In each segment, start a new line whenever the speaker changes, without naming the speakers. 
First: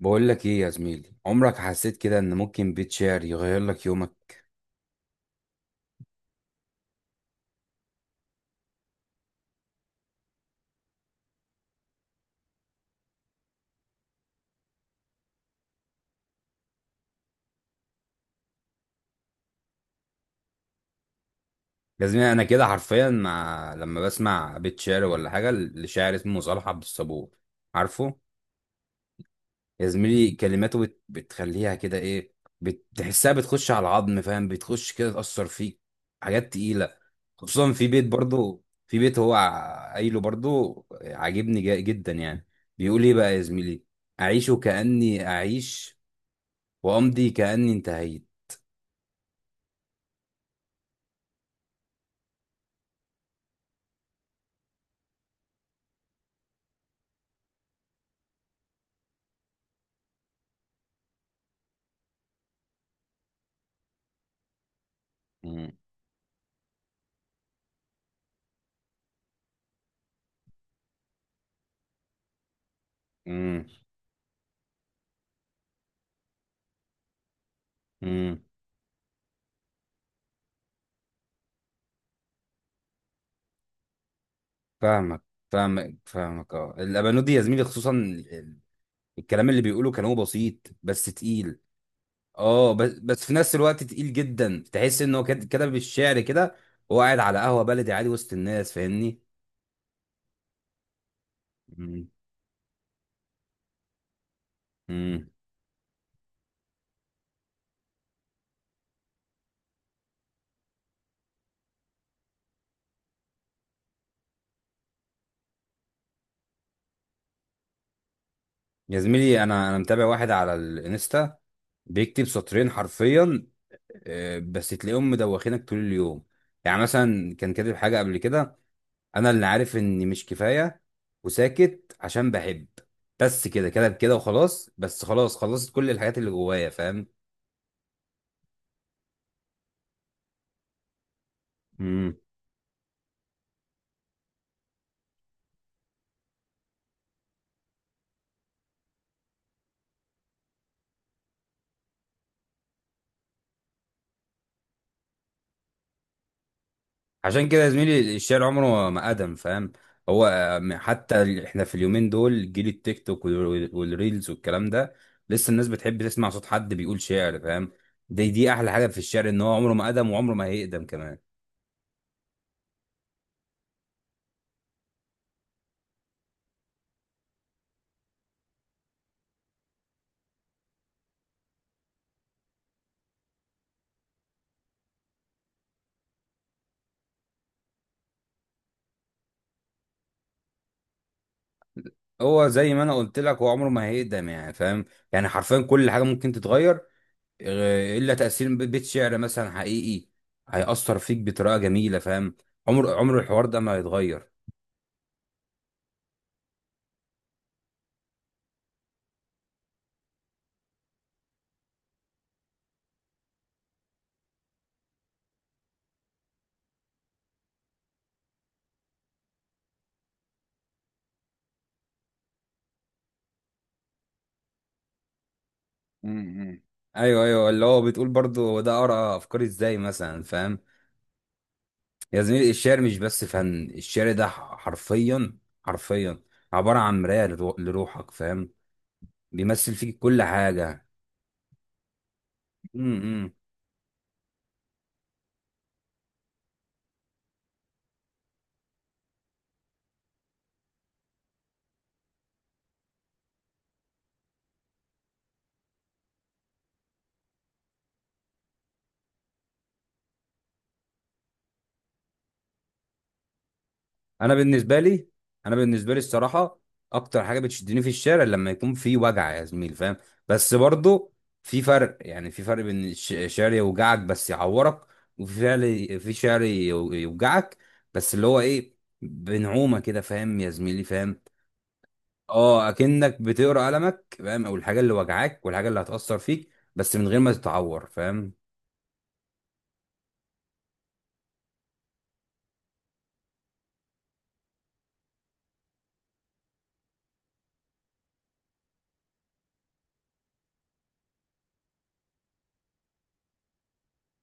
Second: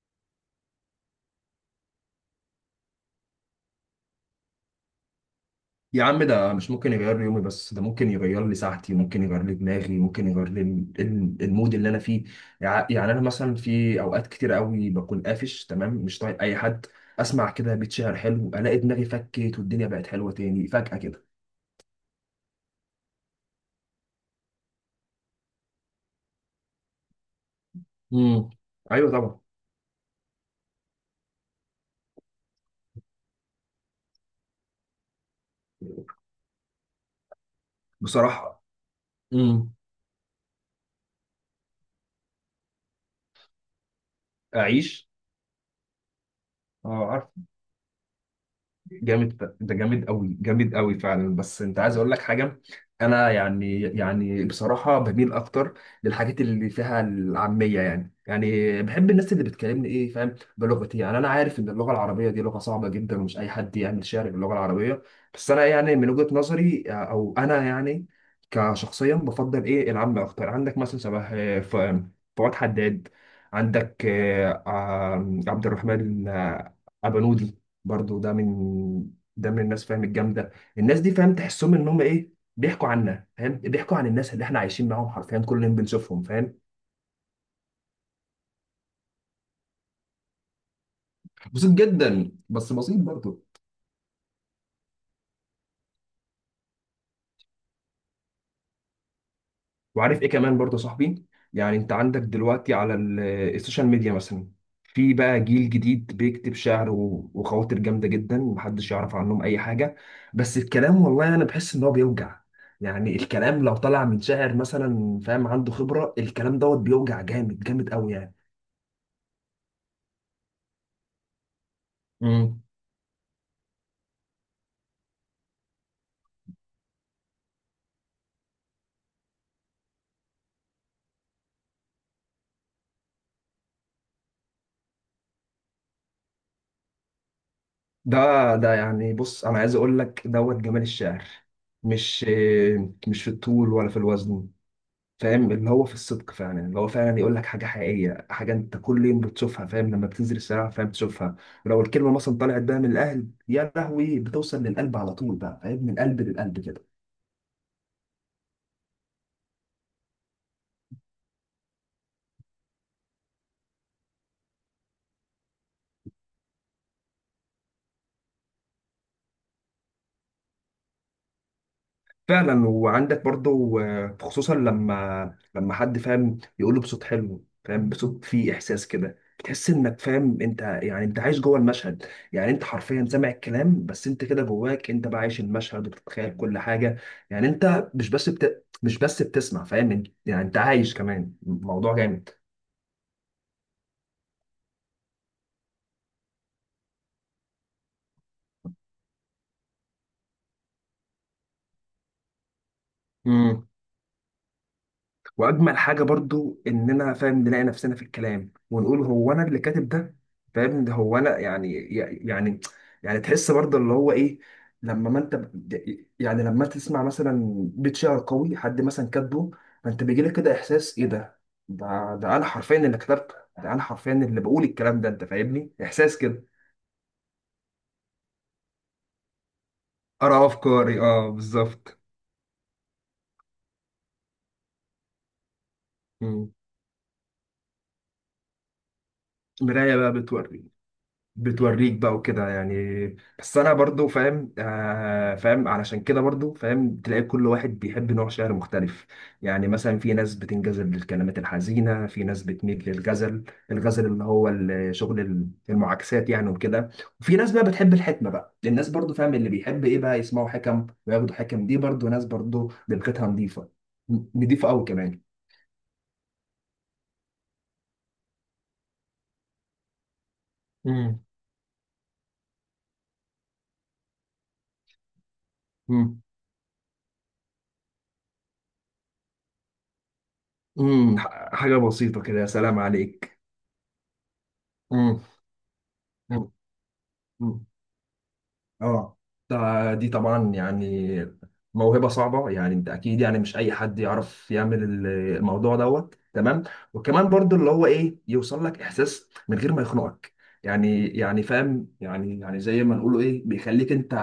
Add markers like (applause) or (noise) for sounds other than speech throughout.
بقول لك ايه يا زميلي، عمرك حسيت كده ان ممكن بيت شعر يغير لك يومك؟
يا عم، ده مش ممكن يغير لي يومي، بس ده ممكن يغير لي ساعتي، ممكن يغير لي دماغي، ممكن يغير لي المود اللي انا فيه. يعني انا مثلا في اوقات كتير قوي بكون قافش تمام، مش طايق اي حد. اسمع كده بيت شعر حلو، الاقي دماغي فكت والدنيا بقت حلوه تاني فجأة كده.
يا زميلي انا كده حرفيا مع لما بسمع بيت شعر ولا حاجه لشاعر اسمه صالح عبد الصبور. عارفه؟
امم. ايوه، طبعا.
يا زميلي كلماته بتخليها كده ايه، بتحسها بتخش على العظم، فاهم؟ بتخش كده تأثر فيك. حاجات تقيله. خصوصا في بيت،
بصراحه.
برضو في بيت هو
امم.
قايله برضو، عاجبني جدا يعني. بيقول ايه بقى يا زميلي؟ اعيش
اعيش.
كأني اعيش، وامضي
اه.
كأني انتهيت.
جامد. ده جامد قوي، جامد قوي فعلا، بس انت عايز اقول لك حاجه. انا يعني بصراحه بميل اكتر للحاجات اللي فيها العاميه. يعني بحب الناس اللي بتكلمني، ايه فاهم، بلغتي. يعني انا عارف ان اللغه العربيه دي لغه صعبه جدا، ومش اي حد يعمل شعر باللغه العربيه. بس انا يعني من وجهه نظري، او انا يعني كشخصيا بفضل ايه العام اكتر. عندك مثلا شبه فؤاد حداد.
امم.
عندك عبد الرحمن ابنود. برضو ده
امم.
من الناس فاهم الجامده. الناس دي، فاهم، تحسهم ان هم، ايه، بيحكوا عنا، فاهم، بيحكوا عن الناس اللي احنا عايشين معاهم
فاهمك،
حرفيا كل يوم
فاهمك
بنشوفهم،
فاهمك.
فاهم.
اه الابانود دي يا زميلي، خصوصا الكلام اللي بيقوله، كلامه بسيط بس تقيل.
بسيط جدا،
اه،
بس
بس
بسيط
بس في
برضو.
نفس الوقت تقيل جدا. تحس انه كتب الشعر كده وهو قاعد على قهوه بلدي عادي وسط الناس، فاهمني؟
وعارف ايه كمان برضو يا صاحبي؟ يعني انت
امم.
عندك دلوقتي على السوشيال ميديا مثلا، في
امم.
بقى جيل جديد بيكتب شعر و- وخواطر جامده جدا، محدش يعرف عنهم اي حاجه. بس الكلام، والله انا بحس ان هو بيوجع. يعني الكلام لو طلع من شاعر مثلا، فاهم، عنده خبره، الكلام دوت بيوجع جامد، جامد قوي يعني.
يا زميلي انا متابع واحد على الانستا بيكتب
مم.
سطرين حرفيا، بس تلاقيهم مدوخينك طول اليوم. يعني مثلا كان كاتب حاجه قبل كده: انا اللي عارف اني مش كفايه وساكت عشان بحب، بس كده كده كده وخلاص، بس خلاص خلصت كل الحاجات اللي جوايا، فاهم؟
ده ده يعني، بص، انا عايز اقول لك دوت جمال الشعر
امم.
مش مش في الطول ولا في الوزن، فاهم، اللي هو في الصدق فعلا، اللي هو فعلا يقول لك حاجه حقيقيه، حاجه انت كل يوم بتشوفها فاهم، لما بتنزل الشارع فاهم بتشوفها. لو الكلمه مثلا طلعت بقى من القلب، يا لهوي، بتوصل للقلب على طول بقى، فاهم، من قلب للقلب كده.
عشان كده يا زميلي الشعر عمره ما ادم، فاهم؟ هو حتى احنا في اليومين دول جيل التيك توك والريلز والكلام ده، لسه الناس بتحب تسمع صوت حد بيقول شعر، فاهم؟ دي دي احلى حاجه في الشعر، ان هو عمره ما ادم وعمره ما هيقدم كمان.
فعلا. وعندك برضو، خصوصا لما حد فاهم يقوله بصوت حلو، فاهم، بصوت فيه احساس كده، بتحس انك فاهم، انت يعني، انت عايش جوه المشهد. يعني انت حرفيا سامع الكلام، بس انت كده جواك انت بقى عايش المشهد وبتتخيل كل حاجه. يعني انت مش بس بتسمع، فاهم، يعني انت عايش كمان الموضوع.
هو زي ما انا قلت لك، هو عمره ما هيقدم يعني، فاهم؟ يعني حرفيا كل حاجه ممكن تتغير، الا تاثير بيت شعر مثلا حقيقي، هيأثر فيك بطريقه جميله، فاهم؟ عمر الحوار ده
جامد.
ما هيتغير.
واجمل حاجه برضو اننا، فاهم، نلاقي نفسنا في الكلام ونقول هو انا اللي كاتب ده؟ فاهم، ده هو انا يعني، يعني يعني تحس برضو اللي هو ايه. لما ما انت يعني لما تسمع مثلا بيت شعر قوي حد مثلا كاتبه، فانت بيجي لك كده احساس: ايه ده؟ ده انا حرفيا اللي كتبته، ده انا حرفيا اللي بقول الكلام ده. انت فاهمني؟ احساس كده.
امم. ايوه ايوه اللي هو بتقول برضو هو ده، اقرا افكاري ازاي مثلا،
ارى
فاهم؟
افكاري، اه، بالظبط.
يا زميلي الشعر مش بس فن، الشعر ده حرفيا، حرفيا
مم.
عباره عن مرايه لروحك، فاهم؟ بيمثل
مرايه
فيك
بقى،
كل حاجه.
بتوريك بقى وكده يعني.
امم.
بس انا برضو فاهم، فاهم، علشان كده برضو فاهم تلاقي كل واحد بيحب نوع شعر مختلف. يعني مثلا في ناس بتنجذب للكلمات الحزينة، في ناس بتميل للغزل. الغزل اللي هو شغل المعاكسات يعني وكده. وفي ناس بقى بتحب الحكمة، بقى الناس برضو، فاهم، اللي بيحب ايه بقى يسمعوا حكم وياخدوا حكم، دي برضو ناس برضو دماغها نظيفة.
انا
نظيفة
بالنسبه
قوي
لي،
كمان.
انا بالنسبه لي الصراحه اكتر حاجه بتشدني في الشارع لما يكون في وجع يا زميل، فاهم؟ بس برضو
امم
في فرق، يعني في فرق بين شعر يوجعك بس يعورك، وفي فعل في
امم
شعر يوجعك بس اللي هو ايه بنعومه كده، فاهم يا زميلي؟ فاهم؟
حاجة بسيطة كده، يا
اه،
سلام
اكنك
عليك.
بتقرا قلمك، فاهم؟ او الحاجه اللي وجعاك والحاجه اللي هتاثر فيك بس من غير ما
امم
تتعور، فاهم؟
اه دي طبعا يعني موهبة صعبة، يعني انت اكيد يعني مش اي حد يعرف يعمل الموضوع دوت تمام. وكمان برضو اللي هو ايه، يوصل لك احساس من غير ما يخنقك. يعني فاهم، يعني زي ما نقوله ايه، بيخليك انت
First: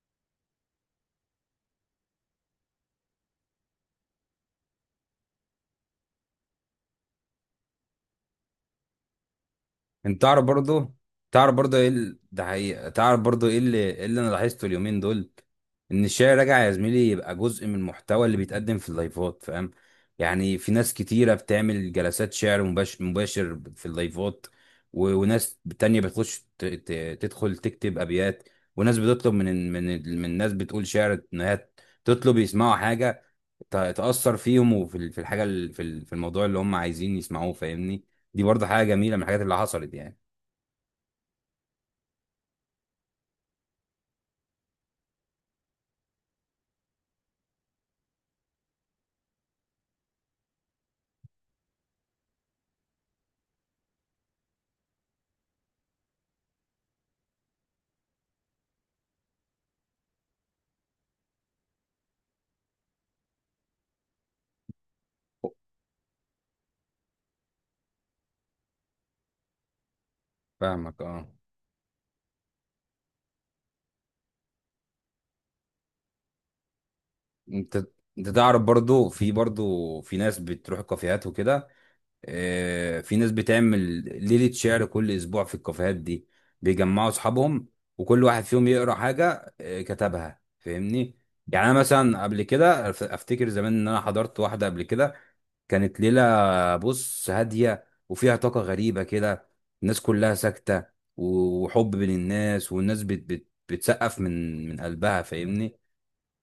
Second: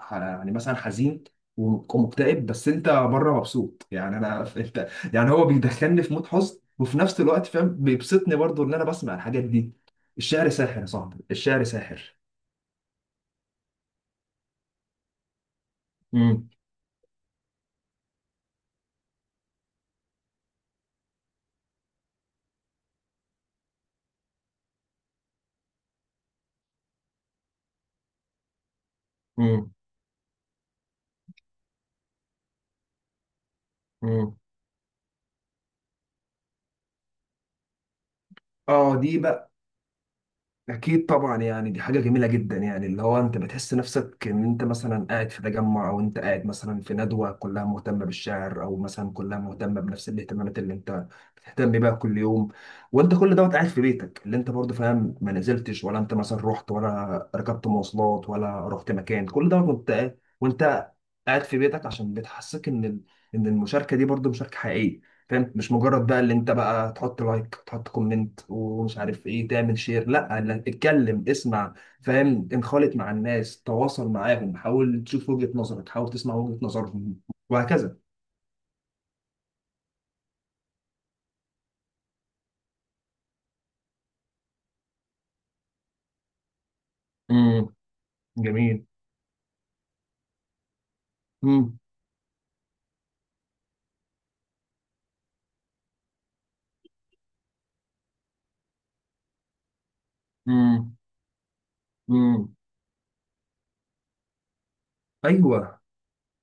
يعني مثلا حزين ومكتئب، بس انت بره مبسوط يعني، انا (laughs) انت يعني هو بيدخلني في مود حزن، وفي نفس الوقت فاهم بيبسطني برضو ان انا بسمع الحاجات دي.
انت تعرف
الشعر ساحر يا
برضو،
صاحبي،
تعرف
الشعر
برضو ايه
ساحر.
ده حقيقة. تعرف برضو ايه اللي، إيه اللي انا لاحظته اليومين دول؟ ان الشعر
امم.
راجع يا زميلي، يبقى جزء من المحتوى اللي بيتقدم في اللايفات، فاهم؟ يعني في ناس كتيرة بتعمل جلسات شعر مباشر في اللايفات، وناس تانية تدخل تكتب ابيات، وناس بتطلب من ناس بتقول شعر ان هي تطلب يسمعوا حاجة تأثر
امم.
فيهم، وفي في في في الموضوع اللي هم عايزين يسمعوه، فاهمني؟ دي برضه حاجة
اه
جميلة
دي
من الحاجات
بقى
اللي حصلت يعني.
اكيد طبعا يعني، دي حاجه جميله جدا، يعني اللي هو انت بتحس نفسك ان انت مثلا قاعد في تجمع، او انت قاعد مثلا في ندوه كلها مهتمه بالشعر، او مثلا كلها مهتمه بنفس الاهتمامات اللي انت بتهتم بيها كل يوم، وانت كل دوت قاعد في بيتك، اللي انت برضه، فاهم، ما نزلتش ولا انت مثلا رحت ولا ركبت مواصلات ولا رحت مكان، كل دوت وانت قاعد في بيتك، عشان بتحسك ان ان المشاركه دي برضه مشاركه حقيقيه. فهمت؟ مش مجرد بقى اللي انت بقى تحط لايك، تحط كومنت، ومش عارف ايه، تعمل شير. لا، لا،
فاهمك
اتكلم،
اه.
اسمع. فاهم، انخالط مع الناس، تواصل معاهم، حاول تشوف وجهة نظرك، حاول تسمع وجهة نظرهم،
انت،
وهكذا.
انت تعرف برضو، في برضو في ناس بتروح الكافيهات وكده. اه في ناس بتعمل ليلة شعر كل اسبوع في الكافيهات دي، بيجمعوا اصحابهم
امم.
وكل واحد فيهم
جميل.
يقرا حاجة اه كتبها، فاهمني؟ يعني انا
امم.
مثلا قبل كده افتكر زمان ان انا حضرت واحدة قبل كده، كانت ليلة، بص هادية وفيها طاقة غريبة كده، الناس كلها ساكتة
امم.
وحب بين
امم.
الناس، والناس بت بت بتسقف من قلبها، فاهمني؟
ايوه،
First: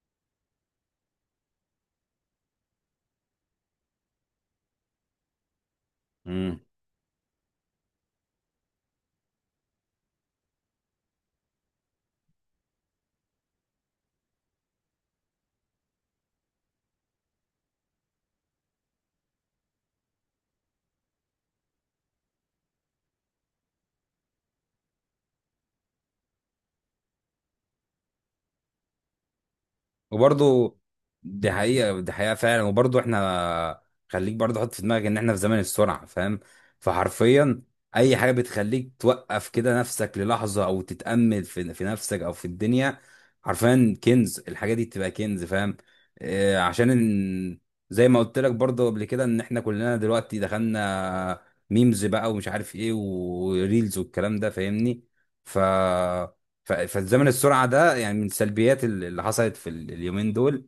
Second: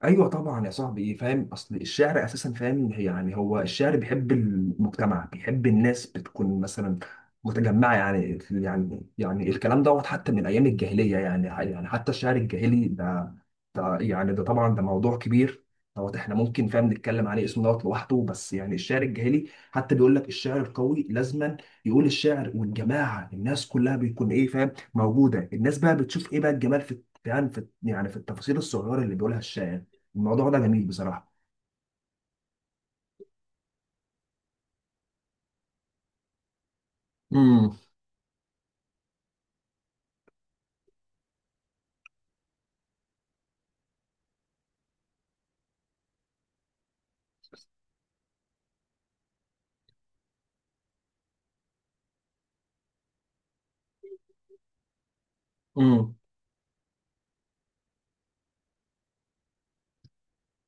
ايوه، طبعا يا صاحبي، ايه فاهم، اصل الشعر اساسا، فاهم، يعني هو الشعر بيحب المجتمع، بيحب الناس بتكون مثلا متجمعه. يعني يعني الكلام دوت حتى من ايام الجاهليه. يعني حتى الشعر الجاهلي ده يعني، ده طبعا، ده موضوع كبير. دوت احنا ممكن، فاهم، نتكلم عليه اسمه دوت لوحده. بس يعني الشعر الجاهلي حتى بيقول لك الشعر القوي لازما يقول الشعر والجماعه الناس كلها بيكون، ايه فاهم، موجوده. الناس بقى بتشوف ايه بقى الجمال في، يعني، في التفاصيل الصغيره اللي بيقولها الشاعر. الموضوع ده
وبرضه
جميل بصراحة.
دي حقيقة، دي حقيقة فعلا. وبرضه احنا، خليك برضه حط في دماغك ان احنا في زمن السرعة، فاهم؟ فحرفيا
امم
اي حاجة بتخليك توقف كده نفسك للحظة او تتأمل في نفسك او في الدنيا، حرفيا كنز، الحاجة دي بتبقى كنز، فاهم؟ اه عشان ان، زي ما قلت لك برضه قبل كده ان احنا كلنا دلوقتي دخلنا ميمز بقى ومش عارف ايه وريلز والكلام ده، فاهمني؟ ف
امم
فالزمن السرعه ده يعني من سلبيات اللي حصلت في اليومين دول،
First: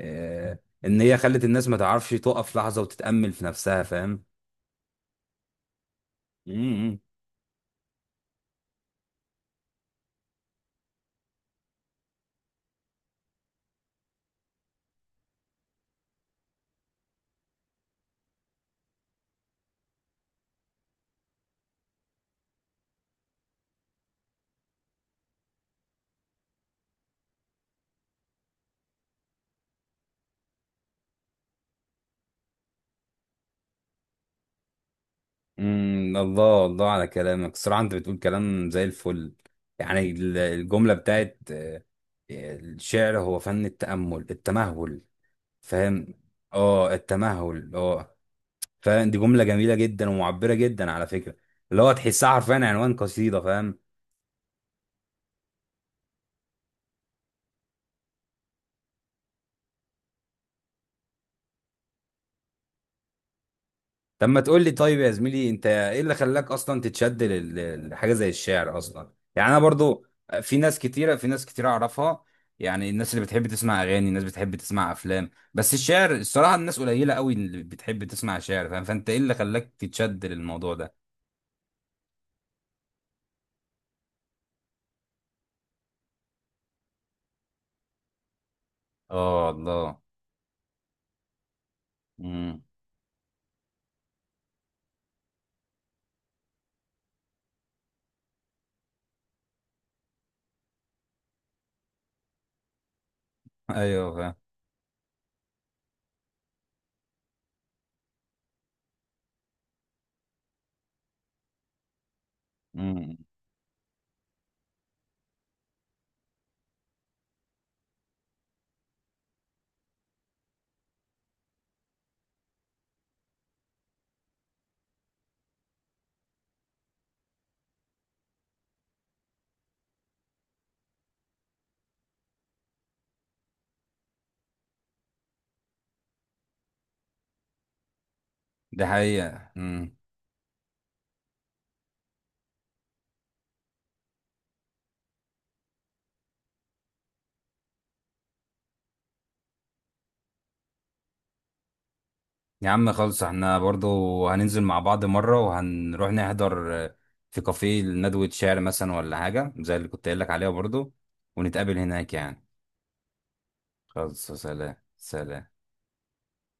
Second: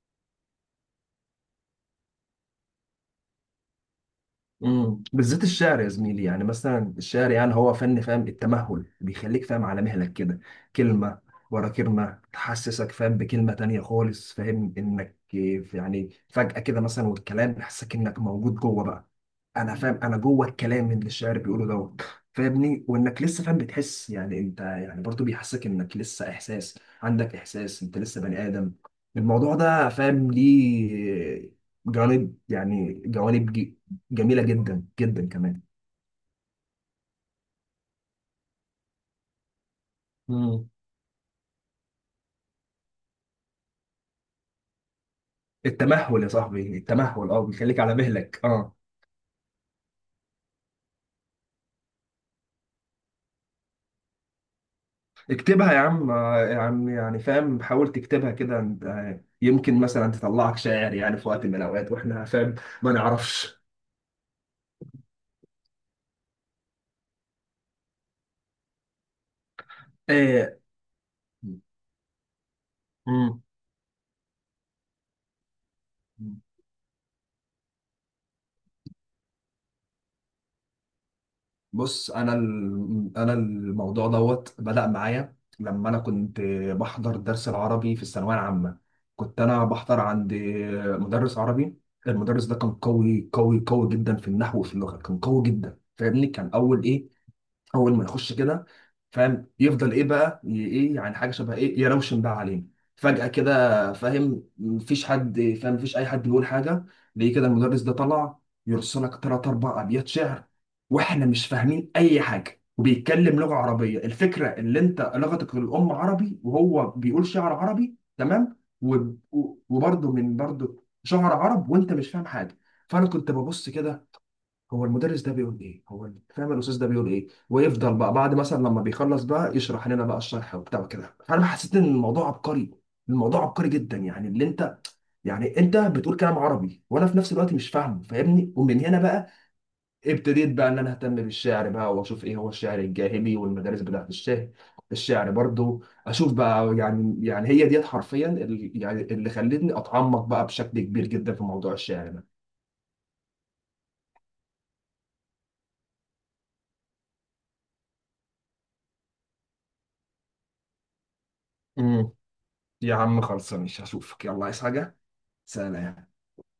آه، ان هي خلت الناس ما تعرفش تقف لحظه وتتامل في نفسها، فاهم؟
بالذات الشعر يا زميلي، يعني مثلا
امم.
الشعر، يعني هو فن، فاهم، التمهل، بيخليك فاهم على مهلك كده. كلمة ورا كلمة تحسسك، فاهم، بكلمة تانية خالص، فاهم انك يعني فجأة كده مثلا والكلام يحسسك انك موجود جوه بقى. انا فاهم انا جوه الكلام اللي الشاعر بيقوله دوت، فاهمني، وانك لسه، فاهم بتحس يعني انت يعني، برضو بيحسسك انك لسه احساس، عندك احساس انت لسه بني ادم. الموضوع ده، فاهم، ليه جوانب جميله جدا جدا كمان.
الله الله على كلامك، الصراحه انت بتقول كلام زي الفل. يعني
مم.
الجمله بتاعت الشعر هو فن التامل، التمهل، فاهم؟
التمهل يا صاحبي،
اه
التمهل، اه،
التمهل
بيخليك على
اه،
مهلك، اه.
فاهم؟ دي جمله جميله جدا ومعبره جدا على فكره، اللي هو تحسها حرفيا عنوان قصيده، فاهم؟
اكتبها يا عم، يا عم، يعني فاهم، حاول تكتبها كده، يمكن مثلا تطلعك شاعر يعني في وقت من الاوقات واحنا فاهم ما نعرفش.
طب ما تقول لي طيب يا زميلي، انت ايه اللي خلاك اصلا تتشد لحاجه زي الشعر اصلا؟ يعني انا برضو
آه.
في ناس كتيره، في ناس كتيره اعرفها يعني، الناس اللي
مم.
بتحب تسمع اغاني، الناس بتحب تسمع افلام، بس الشعر الصراحه الناس قليله قوي اللي بتحب تسمع شعر، فاهم؟ فانت ايه اللي خلاك تتشد للموضوع ده؟
بص، انا الموضوع دوت بدأ معايا لما انا كنت بحضر درس العربي في الثانويه العامه. كنت
اه
انا بحضر
الله.
عند مدرس عربي. المدرس ده
امم.
كان قوي قوي قوي جدا في النحو وفي اللغه، كان قوي جدا، فاهمني، كان اول، ايه، اول ما يخش كده، فاهم، يفضل ايه بقى، ايه يعني، حاجه شبه ايه، يروشن بقى علينا فجاه كده،
ايوه فاهم.
فاهم. مفيش اي حد بيقول حاجه. ليه كده المدرس ده طلع يرسلك ثلاث اربع ابيات شعر، واحنا مش فاهمين اي حاجه،
امم.
وبيتكلم لغه عربيه، الفكره اللي انت لغتك الام عربي وهو بيقول شعر عربي تمام. و- و- وبرضه برضه شعر عرب وانت مش فاهم حاجه. فانا كنت ببص كده: هو المدرس ده بيقول ايه؟ هو فاهم، الاستاذ ده بيقول ايه؟ ويفضل بقى بعد مثلا لما بيخلص بقى يشرح لنا بقى الشرح وبتاع كده، فانا حسيت ان الموضوع عبقري. الموضوع عبقري جدا، يعني اللي انت يعني انت بتقول كلام عربي وانا في نفس الوقت مش فاهمه، فاهمني، ومن
ده
هنا بقى
حقيقه.
ابتديت بقى ان انا اهتم بالشعر بقى، واشوف ايه هو الشعر الجاهلي والمدارس بتاعت الشعر. الشعر برضو اشوف بقى، يعني هي ديت حرفيا، اللي خلتني اتعمق بقى بشكل كبير جدا في موضوع الشعر ده.
يا عم خلص احنا برضو هننزل مع بعض مرة وهنروح نحضر في كافيه ندوة شعر مثلا ولا حاجة زي اللي كنت قايل لك عليها برضو، ونتقابل
امم.
هناك يعني.
يا عم خلصاني، مش هشوفك؟
خلص،
يلا، عايز
سلام
حاجه؟
سلام.
سلام.